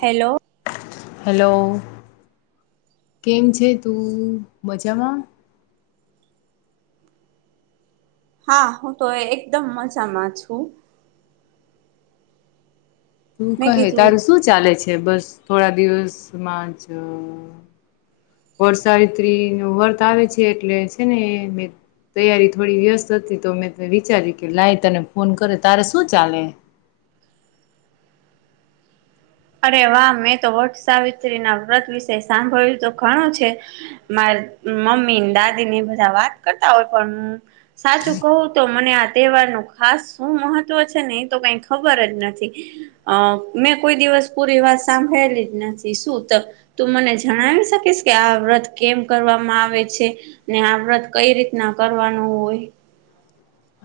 Hello. Hello કેમ છે તું મજામાં? હા હું તો એકદમ મજામાં છું. તું મેં કહે કીધું તારું શું ચાલે છે? છે બસ થોડા દિવસમાં જ વરસારિત્રી ન વર્ત આવે છે એટલે છે ને તૈયારી થોડી વ્યસ્ત હતી તો મેં વિચાર્યું કે લાઈ તને ફોન કરે, તારે શું ચાલે? [inaudible] અરે વાહ મેં તો વટ સાવિત્રી ના વ્રત વિશે સાંભળ્યું તો ઘણું છે મારે મમ્મી દાદી ને બધા વાત કરતા હોય પણ હ સાચું કહું તો મને તહેવાર ન ખાસ શું મહત્વ છે ને એ તો કઈ ખબર જ નથી અ મેં કોઈ દિવસ પૂરી વાત સાંભળેલી જ નથી શું તો તું મને જણાવી શકીશ કે આ વ્રત કેમ કરવા આવે છે ને આ વ્રત કઈ રીતના કરવાનું હોય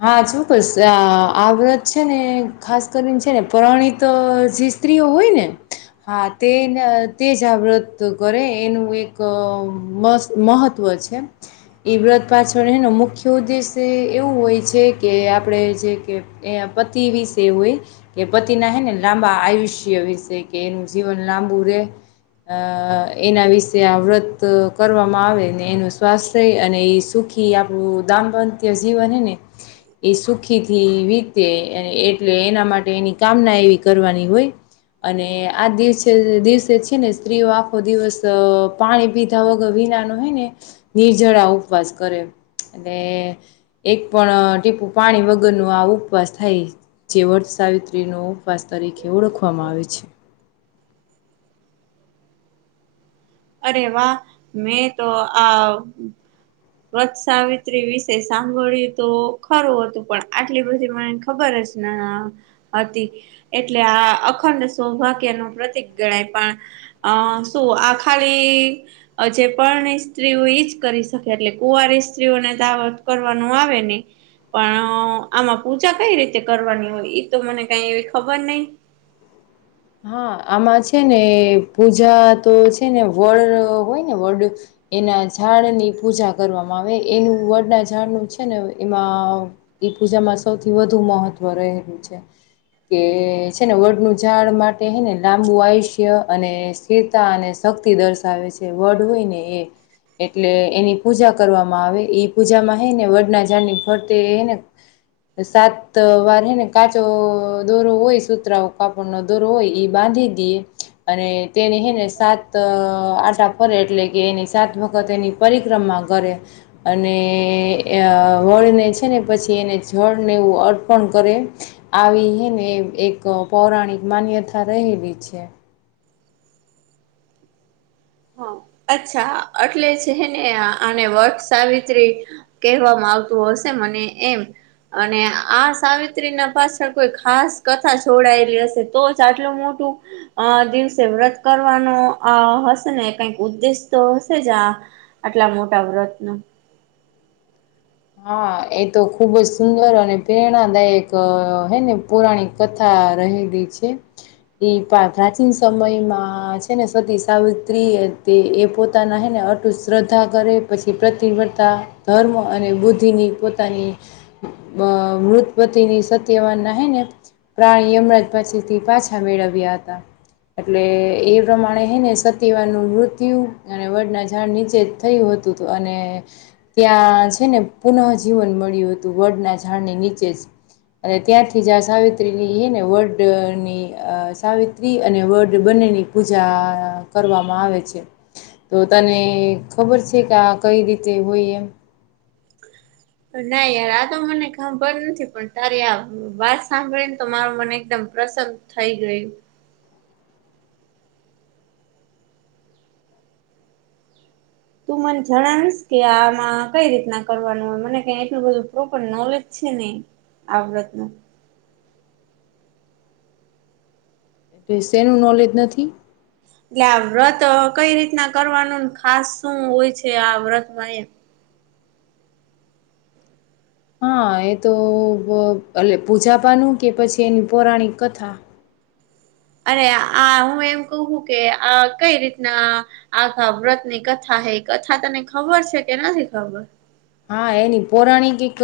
હા ચોક્કસ આ વ્રત છે ને ખાસ કરીને છે ને પરણીિત જે સ્ત્રીઓ હોય ને હા. તેને તે જાગૃત કરે એનું એક મહત્વ એ વ્રત પાછળ એનો મુખ્ય ઉદ્દેશ્ય એવું હોય છે કે આપણેે જે કે પતિ વિશે હોય કે પતિ ના હે ને લાંબા આયુષ્ય- શ વિશે કે નુંસીવનલાબૂરે અ એના વિશે આ વ્રત કરવામાં આવે એનું સ્વાસ્થ્ય અને એ સુખ ગામ પ્રત્યે જીવાન હું જેને જજીને એ સુખીથી વીતે એટલે એના માટે એની કામના એવી કરવાની હોય અને આ દિવસે દિવસે છે, ને સ્ત્રીઓ આખો દિવસ પાણી પીધા વગર ને નિર્જળ ઉપવાસ કરીન ત્યાર બાદ બીજો પણ ટીપુ પાણી વગર નું આ ઉપવાસ થાય જે વર્ત સાવિત્રીનો ઉપવાસ તરીકે ઓળખવામાં આવે છે. અરે વાહ મેં તો આ વત સાવિત્રી વિશે સાંભળ્યું તો ખરું હતું પણ આટલી બધી મનેને ખબર [unintelligible] હતી એટલે આ અખંડ સૌભાગ્ય નું પ્રતિક ગણાય પણ અ શું આ ખાલી જે પરણી સ્ત્રીઓ ઈજ કરી શકે એટલે કુવારી સ્ત્રીઓને તાવત કરવાનું આવે ને પણ આમાં પૂજા કઈ રીતે કરવાની હોય એ તો મને કઈ એવી ખબર નહી [inaudible] હા આમાં છે ને પૂજા તો છે ને વડ હોય ને વડ એના ઝાડની પૂજા કરવામાં આવે એનું વડના ઝાડનું છે ને એમાં ઈ પૂજામાં સૌથી વધુ મહત્વ રહેલું છે કે છે ને વડનું ઝાડ માટે- માટેને લાંબુ આયુષ્ય અને સ્થિરતા અને શક્તિ દર્શાવે છે વડ હોય ને એ એટલે એની પૂજા કરવામાં આવે એ પૂજામાં હ ને વડના ઝાની ફરતેને સાત વાર હે ને કાચો દોરો હોય સુતરા કાપડનો દોરો હોય એ બાંધી દેએ અને તેને હે ને સાત આટા ફરે એટલે કે એની સાત વખત એની પરિક્રમા અને એ વળને છે ને પછી એને જળને એવું અર્પણ કરે આવીને એક પૌરાણિક માન્યતા ઠ રહેલી છે. હા અચ્છા અટલે છે ને આને વટ સાવિત્રી કહેવામાં આવતું હશે મને એમ અને આ સાવિત્રી ના પાછળ કોઈ ખાસ કથા જોડાયેલી હશે તો જ આટલું મોટું અ દિવસે વ્રત કરવાનો અ ને કઈક ઉદ્દેશ તો હશે જ આ આટલા મોટા વ્રતનો હા એ તો ખુબ જ સુંદર અને પ્રેરણાદાયક હે ને પુરાણિક કથા રહેલી છે. એ પ્રાચીન સમયમાં છે ને સતી સાવિત્રી તે એ પોતાના હે ને અટું શ્રદ્ધા કરે પછી પ્રતિબતા ધર્મ અને બુદ્ધિની પોતાની અ મૃત પતિની સત્યવાન ના હ ને પ્રાણી યમરાજ પછી થી પાછા મેળવ્યા હતા એટલે એ પ્રમાણે હૈ ને સતીવાર નું મૃત્યુ અને વડના ઝાડ નીચે જ થયું હોય અને ત્યાં છે ને પુનઃ જીવન મળ્યું હતું વડના ઝાડને નીચે જ અને ત્યાંથી જ આ સાવિત્રીની હ ને વર્ડનીઅ સાવિત્રી અને વર્ડ બને ની પૂજા કરવામાં આવે છે તો તને ખબર છે કે આ કઈ રીતે હોય એમ ના યાર આ તો મને ખબર નથી પણ તારી આ વાત સાંભળીને તો માર મને એકદમ પ્રસન થઈ ગયું તું મને જણાવીશ કે આમાં કઈ રીતના કરવાનું હોય મને ક એટલું બધું પ્રોપર નોલેજ છે છે ન આવ્રત્નો એટલે શેનું નોલેજ નથી એટલે આ વ્રત કઈ રીતના કરવાનું ખાસ શું હોય છે આ વ્રતમાં એમ હા એ તો અ ઓલી પૂજાપાનું કે પછી એની પૌરાણિક કથા અરે આ હું એમ કવું કે આ કઈ રીતના આ આખા વ્રત ની કથા હા કથા તને ખબર છે કે નથી ખબર હા એની પૌરાણિક એક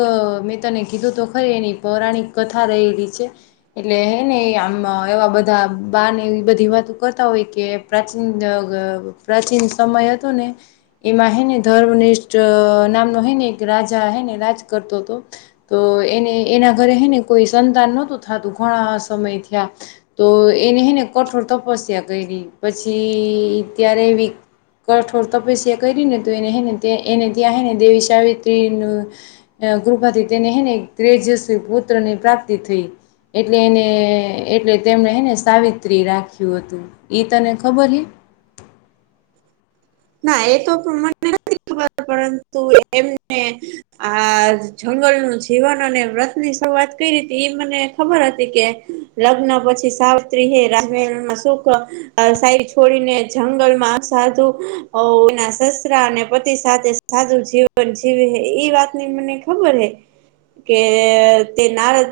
મેં તને કીધું તો ખરી એની પૌરાણિક કથા રહેલી છે એટલે હે ને આમ એવા બધા બાર ને એવી બધી વાતો કરતા હોય કે પ્રાચીન પ્રાચીન સમય હતો ને એમાં હને ધર્મનિષ્ઠ નામ ને એક રાજા હેને રાજ કરતો હતો તો એને એના ઘરે હને કોઈ સંતાન નતું થતું ઘણા સમય થયા તો એને હને કઠોર તપસ્યા કરી પછી ત્યારે એવી કઠોર તપસ્યા કરી ને તો એનેને એને ત્યાં હ ને દેવી [unintelligible] કૃપાથી તેનેને ત્રેજસ પુત્ર ની પ્રાપ્તિ થઈ એટલે એને એટલે તેમણે એને સાવિત્રી રાખ્યું હતું ઈ તને ખબર હે [inaudible] ના એ તો પ્રમાણે પરંતુ એમને આ જંગલનુંું જીવન અને વ્રતની સવાર ત કરી હતી એ મને ખબર હતી કે લગ્ન પછી સાવત્રી રામાં સુખ અ સાઈ છોડીને જંગલ માં સાધુઓના સસરા અને સાથે સાદું જીવન જીવે હ એ વાતની મને ખબર હૈ. કે તે નારદ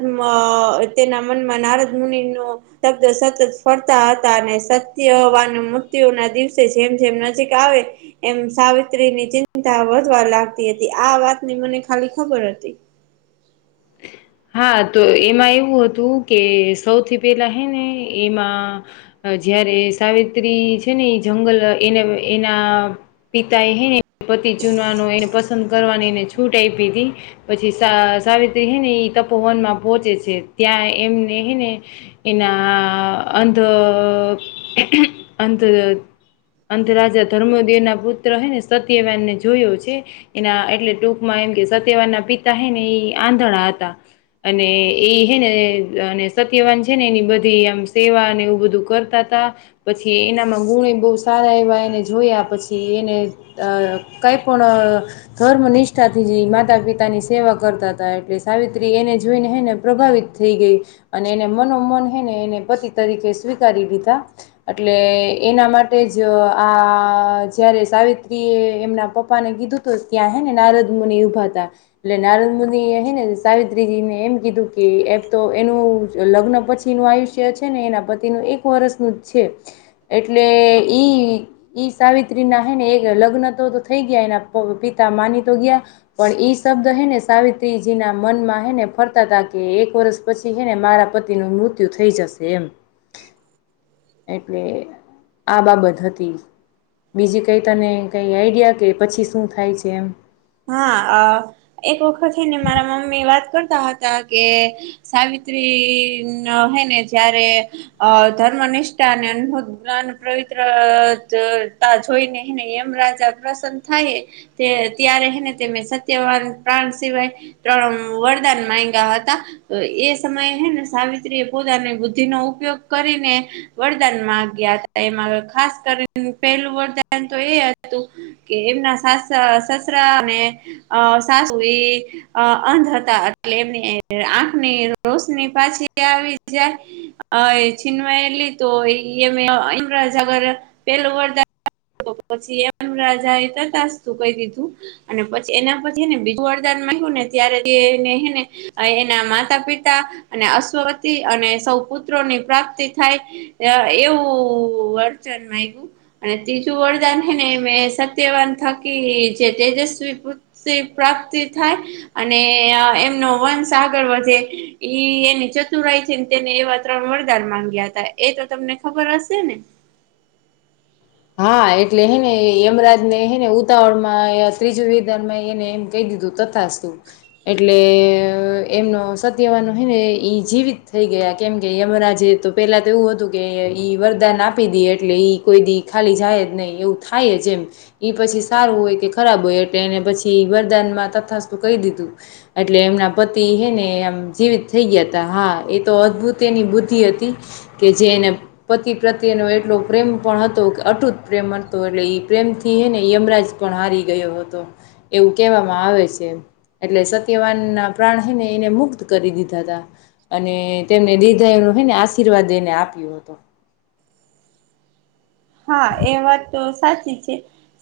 તેના મનમાં નારદ મુનિ નો તબ્દ સતત ફરતા હતા અને સત્યવાન મૃત્યુ ના દિવસે જેમ જેમ નજીક આવે એમ સા આ ની ચિંતા વધવા લાગતી હતી આ વાતની મને ખાલી ખબર હતી. હા તો એમાં એવું હતું કે સૌથી પેલા હે ને એમાં જયારે સાવિત્રી છે ને એ--જંગલ એને એના--પિતા એ હે ને પતિ ચુનવાનું એને પસંદ કરવાની છૂટ આપી તી પછી સા--સાવિત્રી હે ને તપોવનમાં પહોંચે છે ત્યાં એમને હે ને એના--અંધ અંતર અંધ રાજા ધર્મદેવ ના પુત્ર હૈ ને સત્યવાનને જોયો છે એના એટલે ટૂંકમાં એમ કે સત્યવાન ના પિતા હે ને એ આંધડા હતા. અને એ હે ને અને સત્યવાન છે ને એની બધી આમ સેવા અને એવું બધું કર તા તા પછી એનામાં ગુણ બવ સારા એવા એને જોયા પછી એને કઈ પણ ધર્મ નિષ્ઠા થી માતા પિતા ની સેવા કરતા હતા એટલે સાવિત્રી એને જોઈને એને પ્રભાવિત થઈ ગઈ અને એને મનોમન હેને એને પતિ તરીકે સ્વીકારી દીધા એટલે એના માટે જ આ જયારે સાવિત્રી એ એમના પપ્પા ને કીધું તું જ ત્યાં હે ને નારદ મુની ઉભા તા એટલે નારદ મુનિ હે ને સાવિત્રીજીને એમ કીધું કે એમ તો એનું લગ્ન પછી નું આયુષ્ય છે ને એના પતિનું એક વર્ષનું જ છે એટલે ઈ ઈ સાવિત્રી ના હે ને એક લગ્ન થઈ ગયા એના પિતા માની તો ગયા પણ ઈ શબ્દ હે ને સાવિત્રીજી ના મનમાં હેને ફરતા તા કે એક વર્ષ પછી હેને મારા પતિ નું મૃત્યુ થઈ જશે એમ એટલે આ બાબત હતી. બીજી કઈ તને કઈ આઈડિયા કે પછી શું થાય છે એમ? હા અ એક વખત હે ને મારા મમ્મી વાત કરતા હતા કે સાવિ સ્ત્રી--ન હે ને જયારે અ ધર્મનિષ્ઠા અને અનહૂદ જોઈને હેને એમ રાજા પ્રસન થાય તે ત્યારે હેને તેમને સત્યવાન પ્રાણ સિવાય ત્રણ વરદાન માંગ્યા હતા એ સમયે હે ને સાવિત્રી એ પોતાની બુદ્ધિ નો ઉપયોગ કરીને વરદાન માં ગયા હતા. એમાં ખાસ કરીને પેલું વરધાન તો એ હતું કે એમના સા અ સસ સસરા અને સાસુ એ અંધ અ હતા એટલે એમની આંખની રોશની પાછી આવી જાય છીનવાયેલી તો એ ાર પેલું વરદાન પછી એનુ રાજા એ તથાસ્તુ કહી દીધું અને પછી એના પછીને હે ને બીજું વરદાન માગ્યું ને ત્યારે તેને હે ને એના માતા પિતા તા અને અશ્વવતિ અને સૌ પુત્રોની પ્રાપ્તિ થાય એવું વળચન અને ત્રીજું વરદાન હે ને એ સત્યવાન થકી જે તેજસ્વી પુત્રી પ્રાપ્તિ થાય અને અ એમનો વંશ આગળ વધે એ એની ચતુરાઈ છેને તેને એવા ત્રણ વરદાન માંગ્યા હતા એ તો તમને ખબર હશે ને. હા એટલે હેને યમરાજ ને હેને ઉતાવળ માં ત્રીજું વિધાન માં એને એમ કહી દીધું તથાસ્તુ એટલે એમનો સત્યવાનો હોય ને ઈ જીવિત થઈ ગયા. કેમ કે યમરા જે તો પેલા તો એવું હતું કે ઈ વરદાન આપી દી એટલે ઈ કોઈ દી ખાલી જાય જ નહી એવું થાય જ એમ પછી સારું હોય કે ખરાબ હોય એટલે એને પછી વરદાન તથાસ્તુ કહી દીધું એટલે એમના પતિ હે ને આમ જીવિત થઈ ગયા તા હા એ તો અદભુત એની બુદ્ધિ હતી કે જે એને પતિ પ્રત્યેનો એટલો પ્રેમ પણ હતો અટૂત પ્રેમ હતો એટલે પ્રેમ થી ને યમરાજ પણ હારી ગયો હતો એવું કહેવામાં આવે આવે છે. એટલે સત્યવાન ના પ્રાણને એને મુક્ત કરી દીધા હતા અને તેમને દીધા એ ને આશીર્વાદ એને આપ્યો હતો. હ [inaudible] હા એ વાત તો સાચ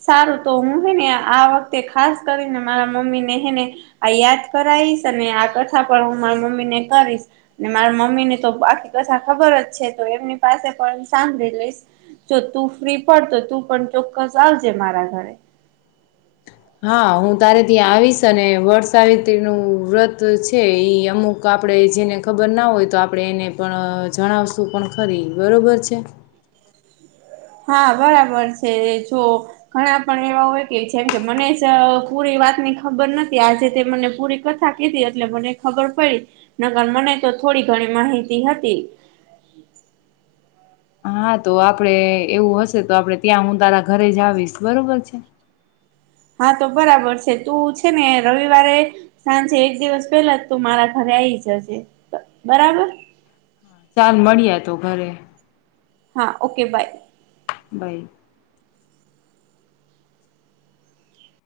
સારું તો હું હેને આ વખતે ખાસ કરીને મારા મમ્મી ને હેને યાદ કરાઈશ અને આ કથા પણ હું મારા મમ્મી ને કરીશ અને મારા મમ્મી ને તો આખી કથા ખબર જ છે તો એમની પાસે પણ સાંભળી લઈશ જો તું ફ્રી પડતો તું પણ ચોક્કસ આવજે મારા ઘરે હા હું તારે ત્યાં આવીશ ને વર્ સાાવિત નું વ્રત છે ઈ અમુક આપડે જેને ખબર ના હોય તો આપડણે એને પણ જણાવશું પણ ખરી બરોબર છે હા બરાબર છે જો ઘણા પણ એવા હોય કે જેમ કે મને જ પૂરે વાતની ખબર નથી આજે તે મને પૂરી કથા કીધી એટલે મને ખબર પડી નકર મને તો થોડી ઘણી માહિતી હતી હા તો આપડે એવું હશે તો આપડણે ત્યાં હું તારા ઘરે જ આવીશ બરોબર છે હા તો બરાબર છે તું છે ને રવિવારે સાંજે એક દિવસ પેલા જ તું મારા ઘરે આવી જજે બરાબર. ચાલ મળીએ તો ઘરે હા ઓકે બાય બાય.